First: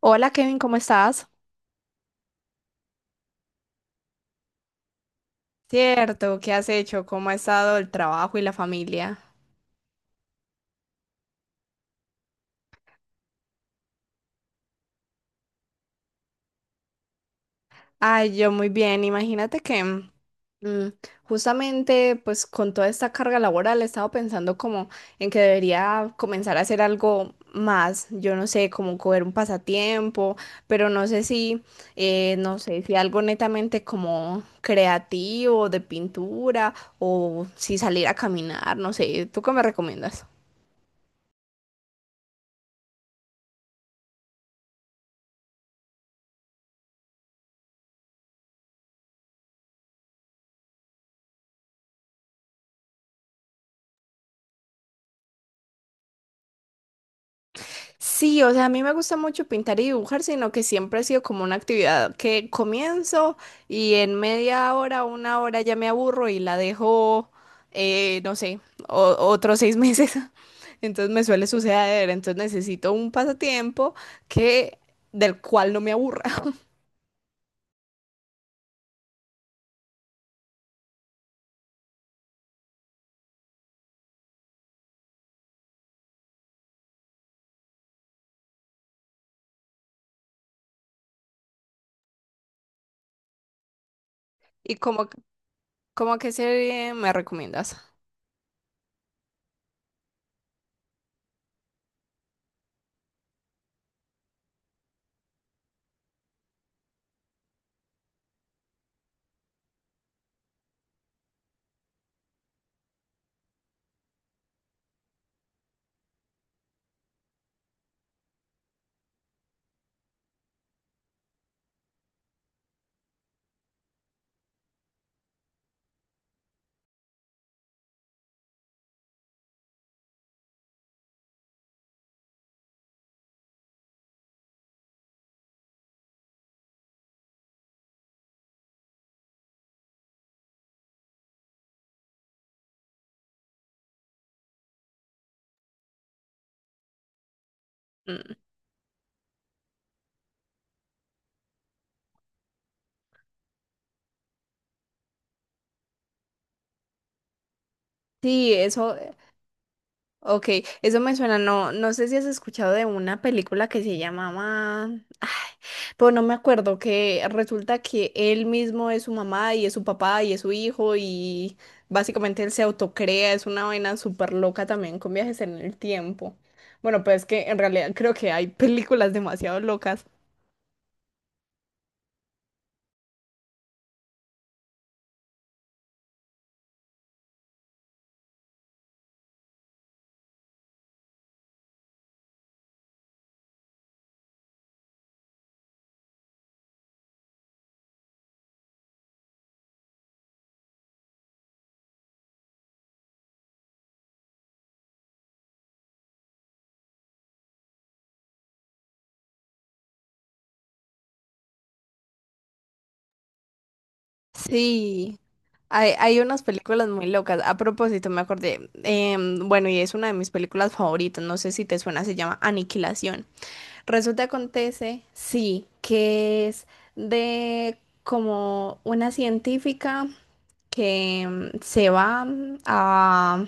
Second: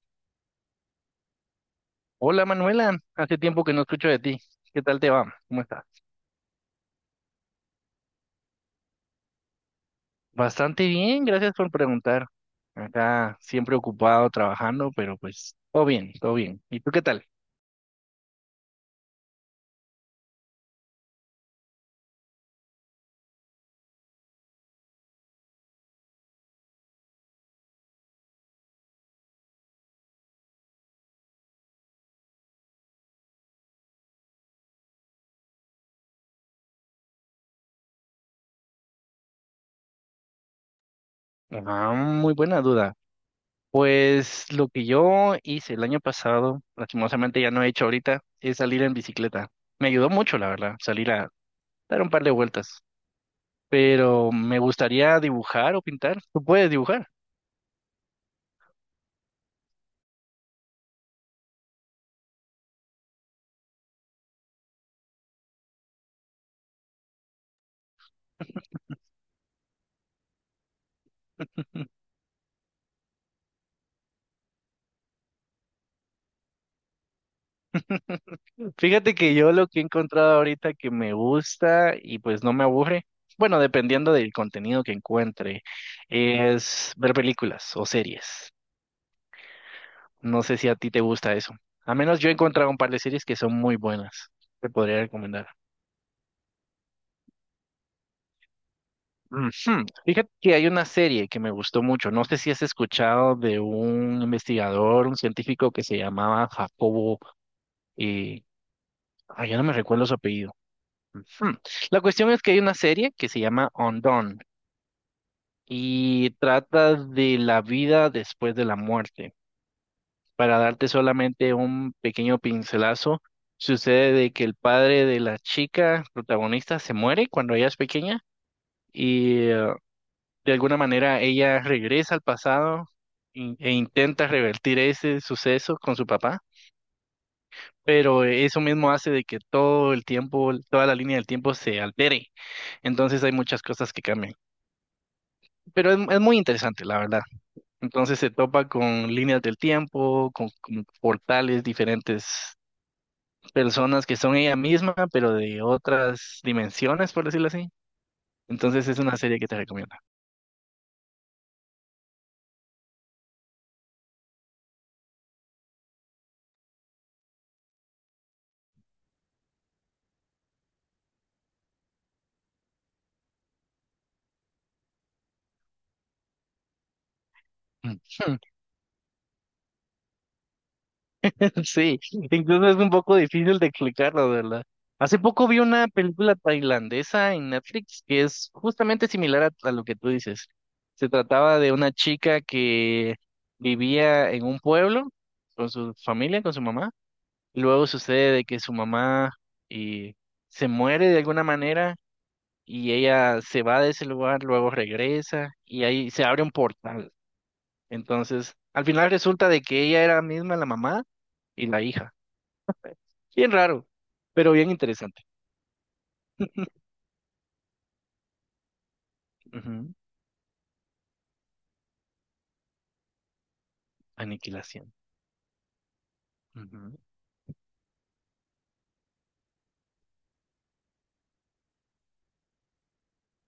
Hola Kevin, ¿cómo estás? Hola Manuela, hace tiempo que no escucho de ti. ¿Qué tal te va? ¿Cómo estás? Cierto, ¿qué has hecho? ¿Cómo ha estado el trabajo y la familia? Bastante bien, gracias por preguntar. Acá siempre ocupado trabajando, pero pues todo bien, todo bien. ¿Y tú qué tal? Ay, yo muy bien. Imagínate que mm, justamente pues con toda esta carga laboral he estado pensando como en que debería comenzar a hacer algo más. Yo no sé, como coger un pasatiempo, pero no sé si, no sé, si algo netamente como creativo, de pintura o si salir a caminar, no sé. ¿Tú qué me recomiendas? Ah, muy buena duda. Pues lo que yo hice el año pasado, lastimosamente ya no he hecho ahorita, es salir en bicicleta. Me ayudó mucho, la verdad, salir a dar un par de vueltas. Pero me gustaría dibujar o pintar. ¿Tú puedes dibujar? Sí, o sea, a mí me gusta mucho pintar y dibujar, sino que siempre ha sido como una actividad que comienzo y en 1/2 hora, una hora ya me aburro y la dejo, no sé, otros 6 meses. Entonces me suele suceder, entonces necesito un pasatiempo que del cual no me aburra. Fíjate que yo lo que he encontrado ahorita que me gusta y pues no me aburre, bueno, dependiendo del contenido que encuentre, es ver películas o series. No sé si a ti te gusta eso. A menos yo he encontrado un par de series que son muy buenas. Te ¿Y podría recomendar. como qué serie me recomiendas? Ujú. Fíjate que hay una serie que me gustó mucho. No sé si has escuchado de un investigador, un científico que se llamaba Jacobo, eh, ay, ya no me recuerdo su apellido. Ujú. La cuestión es que hay una serie que se llama Undone y trata de la vida después de la muerte. Para darte solamente un pequeño pincelazo, sucede de que el padre de la chica protagonista se muere cuando ella es pequeña y de alguna manera ella regresa al pasado e intenta revertir ese suceso con su papá. Pero eso mismo hace de que todo el tiempo, toda la línea del tiempo se altere. Entonces hay muchas cosas que cambian. Pero es muy interesante, la verdad. Entonces se Mm. topa con líneas del tiempo, con portales, diferentes personas que son ella misma, pero de otras dimensiones, por decirlo así. Sí, Entonces eso. es una serie que te recomiendo. Ok, eso me suena, no, no sé si has escuchado de una película que se llamaba, pues no me acuerdo, que resulta que él mismo es su mamá y es su papá y es su hijo y básicamente él se autocrea, es una vaina súper loca también con viajes en el tiempo. Bueno, pues es que en realidad Mm. creo que hay películas demasiado locas. Sí, incluso es un poco difícil de explicarlo, de ¿verdad? Hace poco vi una película tailandesa en Netflix que es justamente similar a lo que tú dices. Se trataba de una chica que vivía en un pueblo con su familia, con su mamá. Luego sucede de que su mamá, eh, se muere de alguna manera y ella se va de ese lugar, luego regresa y ahí se abre un portal. Entonces, al final resulta de que ella era misma la mamá y la hija. Bien raro, pero bien Sí, interesante. Hay unas películas muy locas. A propósito, me acordé, bueno, y es Ujú. una de mis películas favoritas, no sé si te suena, se llama Aniquilación. Resulta, Aniquilación. acontece, sí, que es de como una científica que se va a,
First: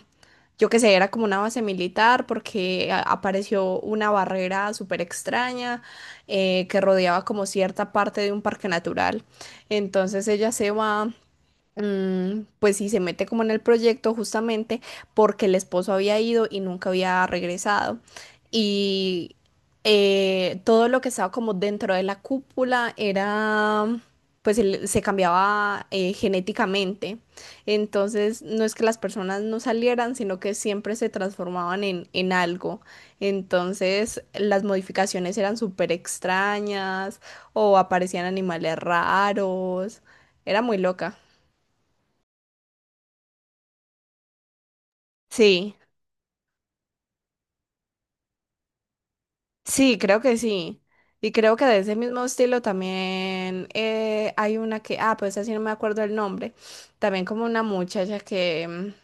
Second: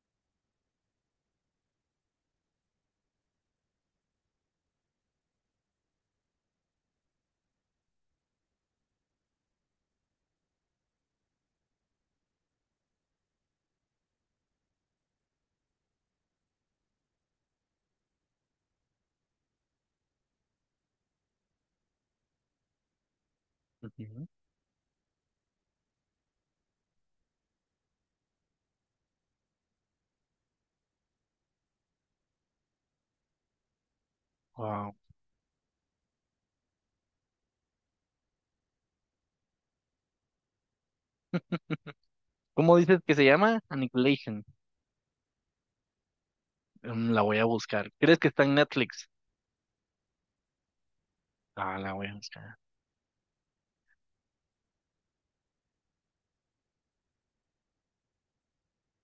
yo qué sé, era como una base militar porque apareció una barrera súper extraña que rodeaba como cierta parte de un parque natural. Entonces ella se va, pues sí, se mete como en el proyecto justamente porque el esposo había ido y nunca había regresado. Y todo lo que estaba como dentro de la cúpula era, pues se cambiaba genéticamente. Entonces, no es que las personas no salieran, sino que siempre se transformaban en algo. Entonces, las Wow. modificaciones eran súper extrañas o aparecían animales raros. Era muy loca. ¿Cómo dices que se llama? Annihilation. Sí, Mm, la voy a buscar. ¿Crees que está en Netflix? sí, creo que sí. Y creo que de Ah, la ese voy a mismo buscar. estilo también, hay una que, ah, pues así no me acuerdo el nombre, también como una muchacha que,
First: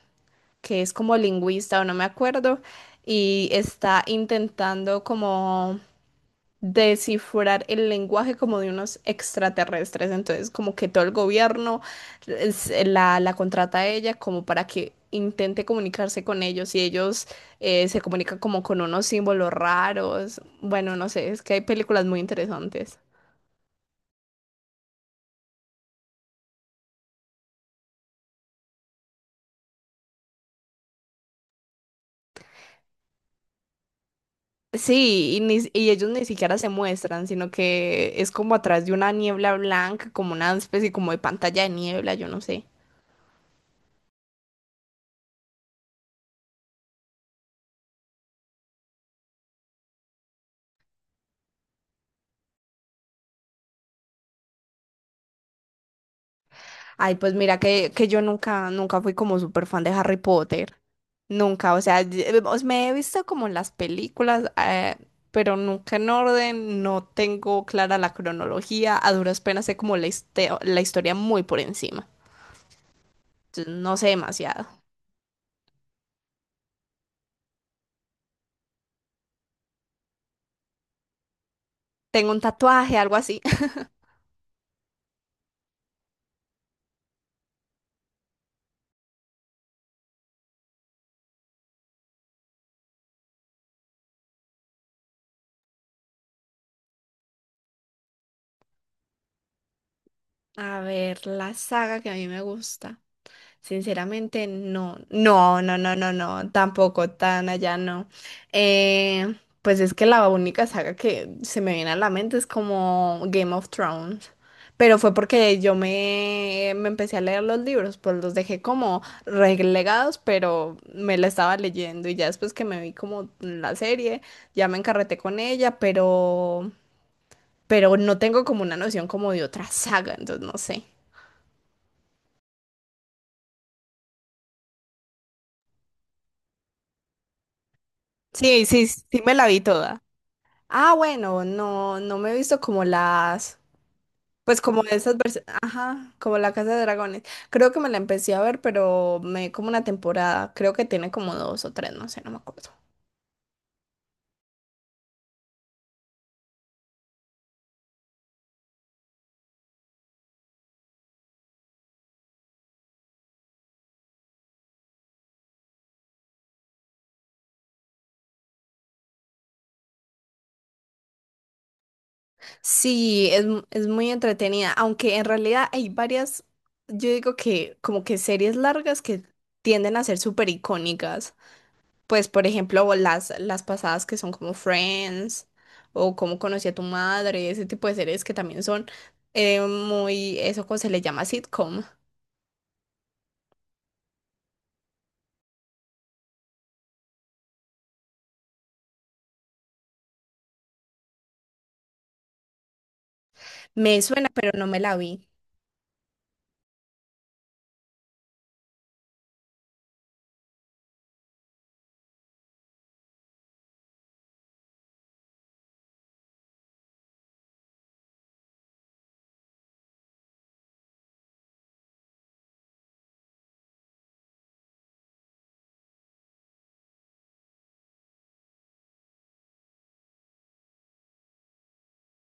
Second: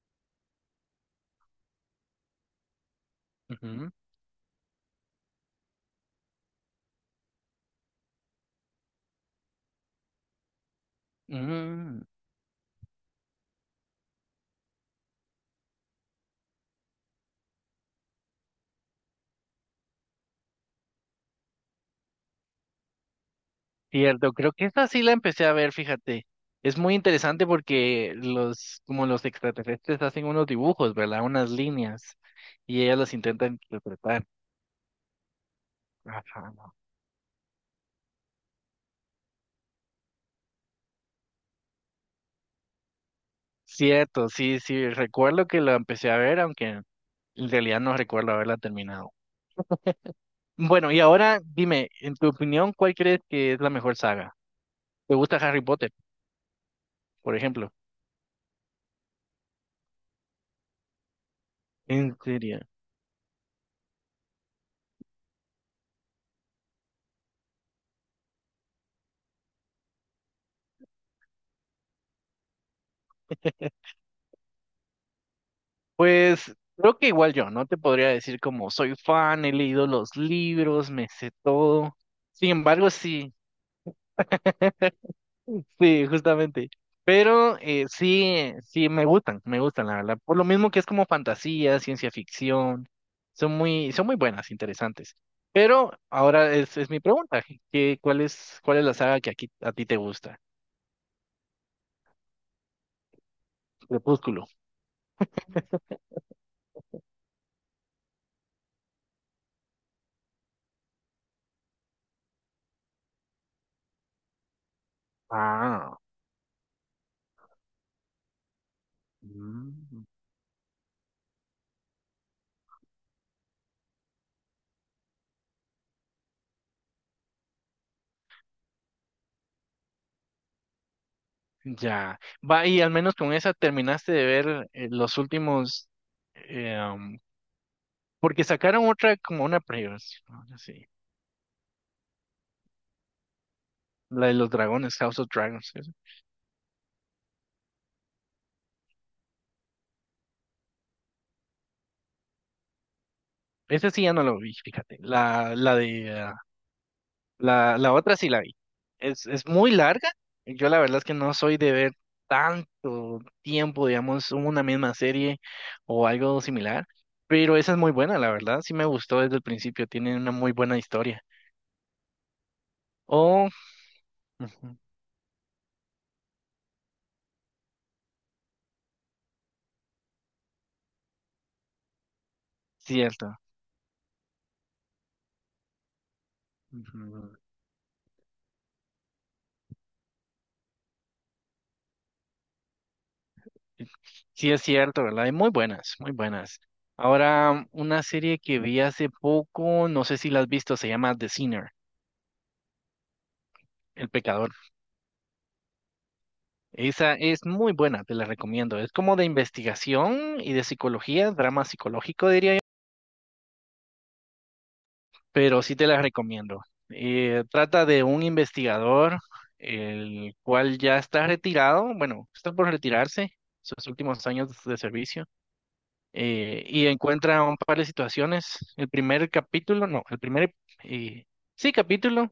que es como lingüista o no me acuerdo y Ujú. está intentando como descifrar el lenguaje como de unos extraterrestres. Entonces, como que todo el gobierno Mm. La, la contrata a ella como para que intente comunicarse con ellos y ellos, se comunican como con unos símbolos raros. Bueno, no sé, es que hay películas muy interesantes. Cierto, creo que esta sí la empecé a ver, fíjate. Es muy interesante porque los, como los extraterrestres hacen unos dibujos, ¿verdad? Unas líneas y ellas las intentan interpretar. Sí, y, y ellos ni Ajá. siquiera se No. muestran, sino que es como atrás de una niebla blanca, como una especie como de pantalla de niebla, yo no sé. Cierto, sí, sí, recuerdo que la empecé a ver, aunque en realidad no recuerdo haberla terminado. Bueno, y ahora dime, en tu opinión, ¿cuál crees que es la mejor saga? ¿Te gusta Harry Potter, Ay, pues por mira ejemplo? Que yo nunca, nunca fui como súper fan de Harry Potter. Nunca, o sea, ¿En serio? Me he visto como en las películas, pero nunca en orden, no tengo clara la cronología, a duras penas sé como la, la historia muy por encima. Entonces no sé demasiado. Pues creo que igual yo, no te podría decir como soy fan, he leído los libros, me sé todo. Tengo un Sin embargo, tatuaje, algo sí, así. sí, justamente. Pero sí, sí, me gustan, la verdad. Por lo mismo que es como fantasía, ciencia ficción, son muy buenas, interesantes. Pero ahora es mi pregunta, cuál es la saga que aquí a ti te gusta? A ver, la saga que a mí me gusta. Crepúsculo. Sinceramente, no, no, no, no, no, no, tampoco tan allá, no. Eh, pues es que la única saga que se me viene a la mente es como Game of Thrones. Pero fue porque yo Ah. Me empecé a leer los libros, pues los dejé como Mm. relegados, pero me la estaba leyendo y ya después que me vi como la serie, ya me encarreté con ella, pero no tengo como una noción como de otra saga, entonces no sé. Ya. Va, y al menos con esa terminaste de ver los últimos. eh, um, Porque Sí, sí, sacaron otra sí me como la vi una previa. toda. Sí. Ah, bueno, no, no me he visto como las, La de los pues como dragones, esas House of versiones, Dragons. Esa ajá, como La Casa de Dragones. Creo que me la empecé a ver, pero me como una temporada, creo que tiene como dos o tres, no sé, no me acuerdo. esa sí ya no lo vi, fíjate. La, la otra sí la vi. Es muy larga. Yo la verdad es que no soy de ver tanto tiempo, digamos, una misma serie o algo similar. Pero esa es muy buena, la verdad. Sí me gustó desde el principio. Tiene una muy buena historia. Sí, es, O. Es muy entretenida, Ujú. aunque en realidad hay varias, yo digo que como que series largas que tienden a ser súper icónicas. Pues, por ejemplo, Cierto. las pasadas que son como Friends o cómo conocí a tu Ujú. madre, ese tipo de series que también son muy, eso como se le llama sitcom. Sí, sí es cierto, ¿verdad? Hay muy buenas, muy buenas. Ahora, una serie que vi hace poco, no sé si la has visto, se llama The Sinner, Me El suena, pero Pecador. no me la vi. Esa es muy buena, te la recomiendo. Es como de investigación y de psicología, drama psicológico, diría yo, pero sí te la recomiendo. Trata de un investigador, el cual ya está retirado, bueno, está por retirarse, sus últimos años de servicio, y encuentra un par de situaciones. El primer capítulo, no, el primer, eh, sí, capítulo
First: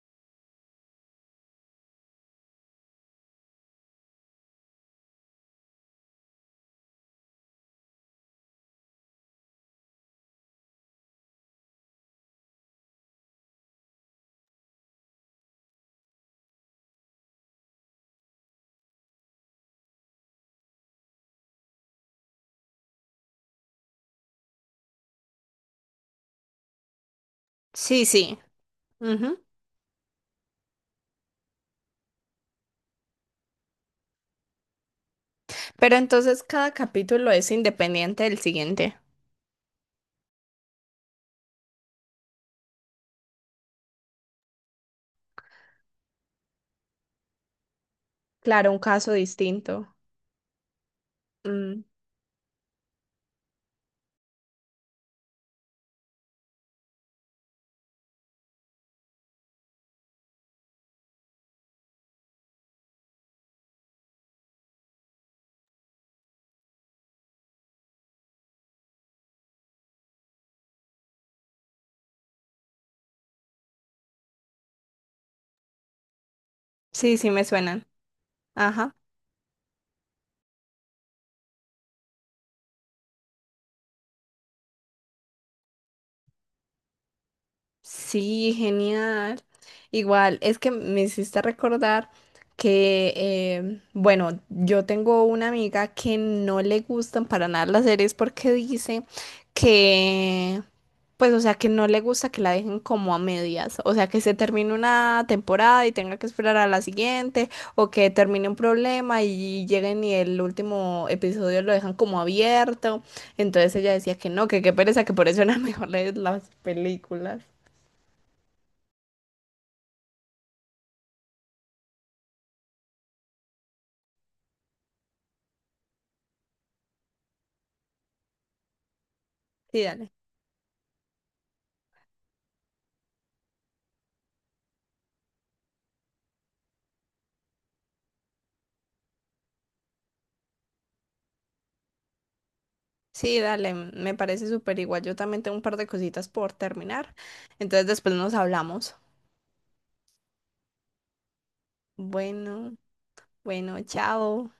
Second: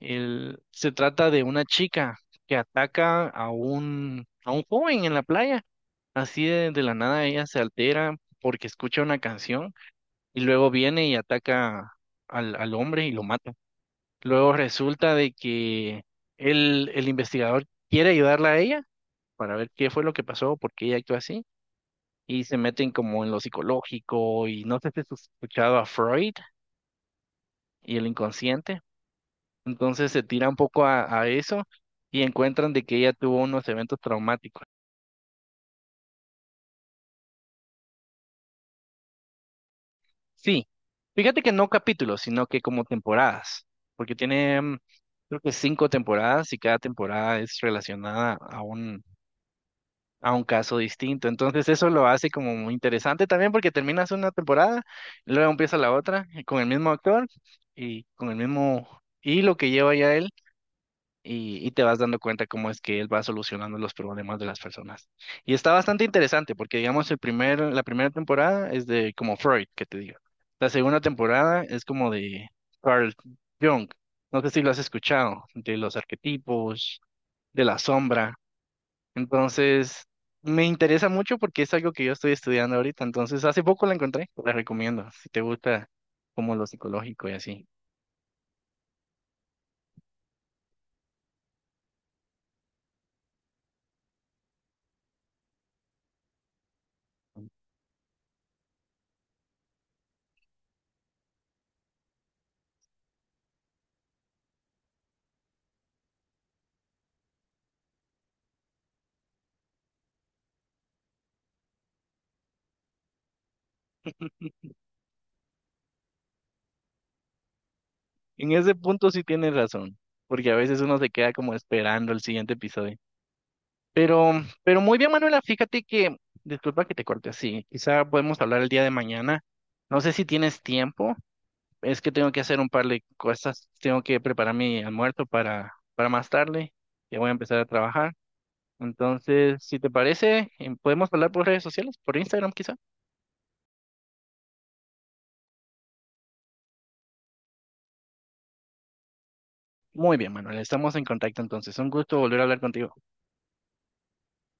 se trata de una chica que ataca a a un joven en la playa. Así de la nada ella se altera porque escucha una canción y luego viene y ataca al hombre y lo mata. Luego resulta de que el investigador quiere ayudarla a ella para ver qué fue lo que pasó, por qué ella actuó así y se meten como en lo psicológico, y no sé si has escuchado a Freud y Sí, el sí. inconsciente. Ujú. Entonces se tira un poco a eso y encuentran de que ella tuvo unos eventos traumáticos. Pero entonces cada capítulo es independiente del siguiente. Sí, fíjate que no capítulos, sino que como temporadas, porque tiene creo que cinco temporadas y cada temporada es relacionada a Claro, un caso distinto. a un caso distinto. Entonces Mm. eso lo hace como muy interesante también porque terminas una temporada, luego empieza la otra, con el mismo actor y con el mismo hilo que lleva ya él, y te vas dando cuenta cómo es que él va solucionando los problemas de las personas. Y está bastante interesante porque, digamos, la primera temporada es de como Freud, que te digo. La segunda temporada es como de Carl Jung. No sé si lo has escuchado, de los arquetipos, Sí, sí, me de la suenan. sombra. Ajá. Entonces, me interesa mucho porque es algo que yo estoy estudiando ahorita. Entonces, hace poco la encontré, la recomiendo, si te gusta como lo psicológico y así. Sí, genial. Igual, es que me hiciste recordar que, bueno, yo tengo una amiga que no le gustan para nada las series porque dice que, pues, o sea, que no le gusta que la dejen como a medias, o sea, que se termine una temporada y tenga que esperar a la siguiente, o que termine un problema y lleguen y el último episodio lo dejan como abierto. Entonces ella decía que no, que qué pereza, que por eso era mejor leer las películas. En ese punto sí tienes razón, porque a veces uno se queda como esperando el siguiente episodio. Pero muy bien, Manuela, fíjate que, disculpa que te corte así, quizá podemos hablar el día de mañana. Sí, No sé dale. si tienes tiempo, es que tengo que hacer un par de cosas, tengo que preparar mi almuerzo para, más tarde, ya voy a empezar a trabajar. Entonces, si te parece, podemos hablar por redes sociales, por Instagram quizá. Sí, dale, me parece súper igual. Yo también tengo un par de cositas por terminar. Entonces después nos hablamos. Muy bien, Manuela, estamos en contacto entonces. Un gusto volver a hablar Bueno, contigo. bueno, chao.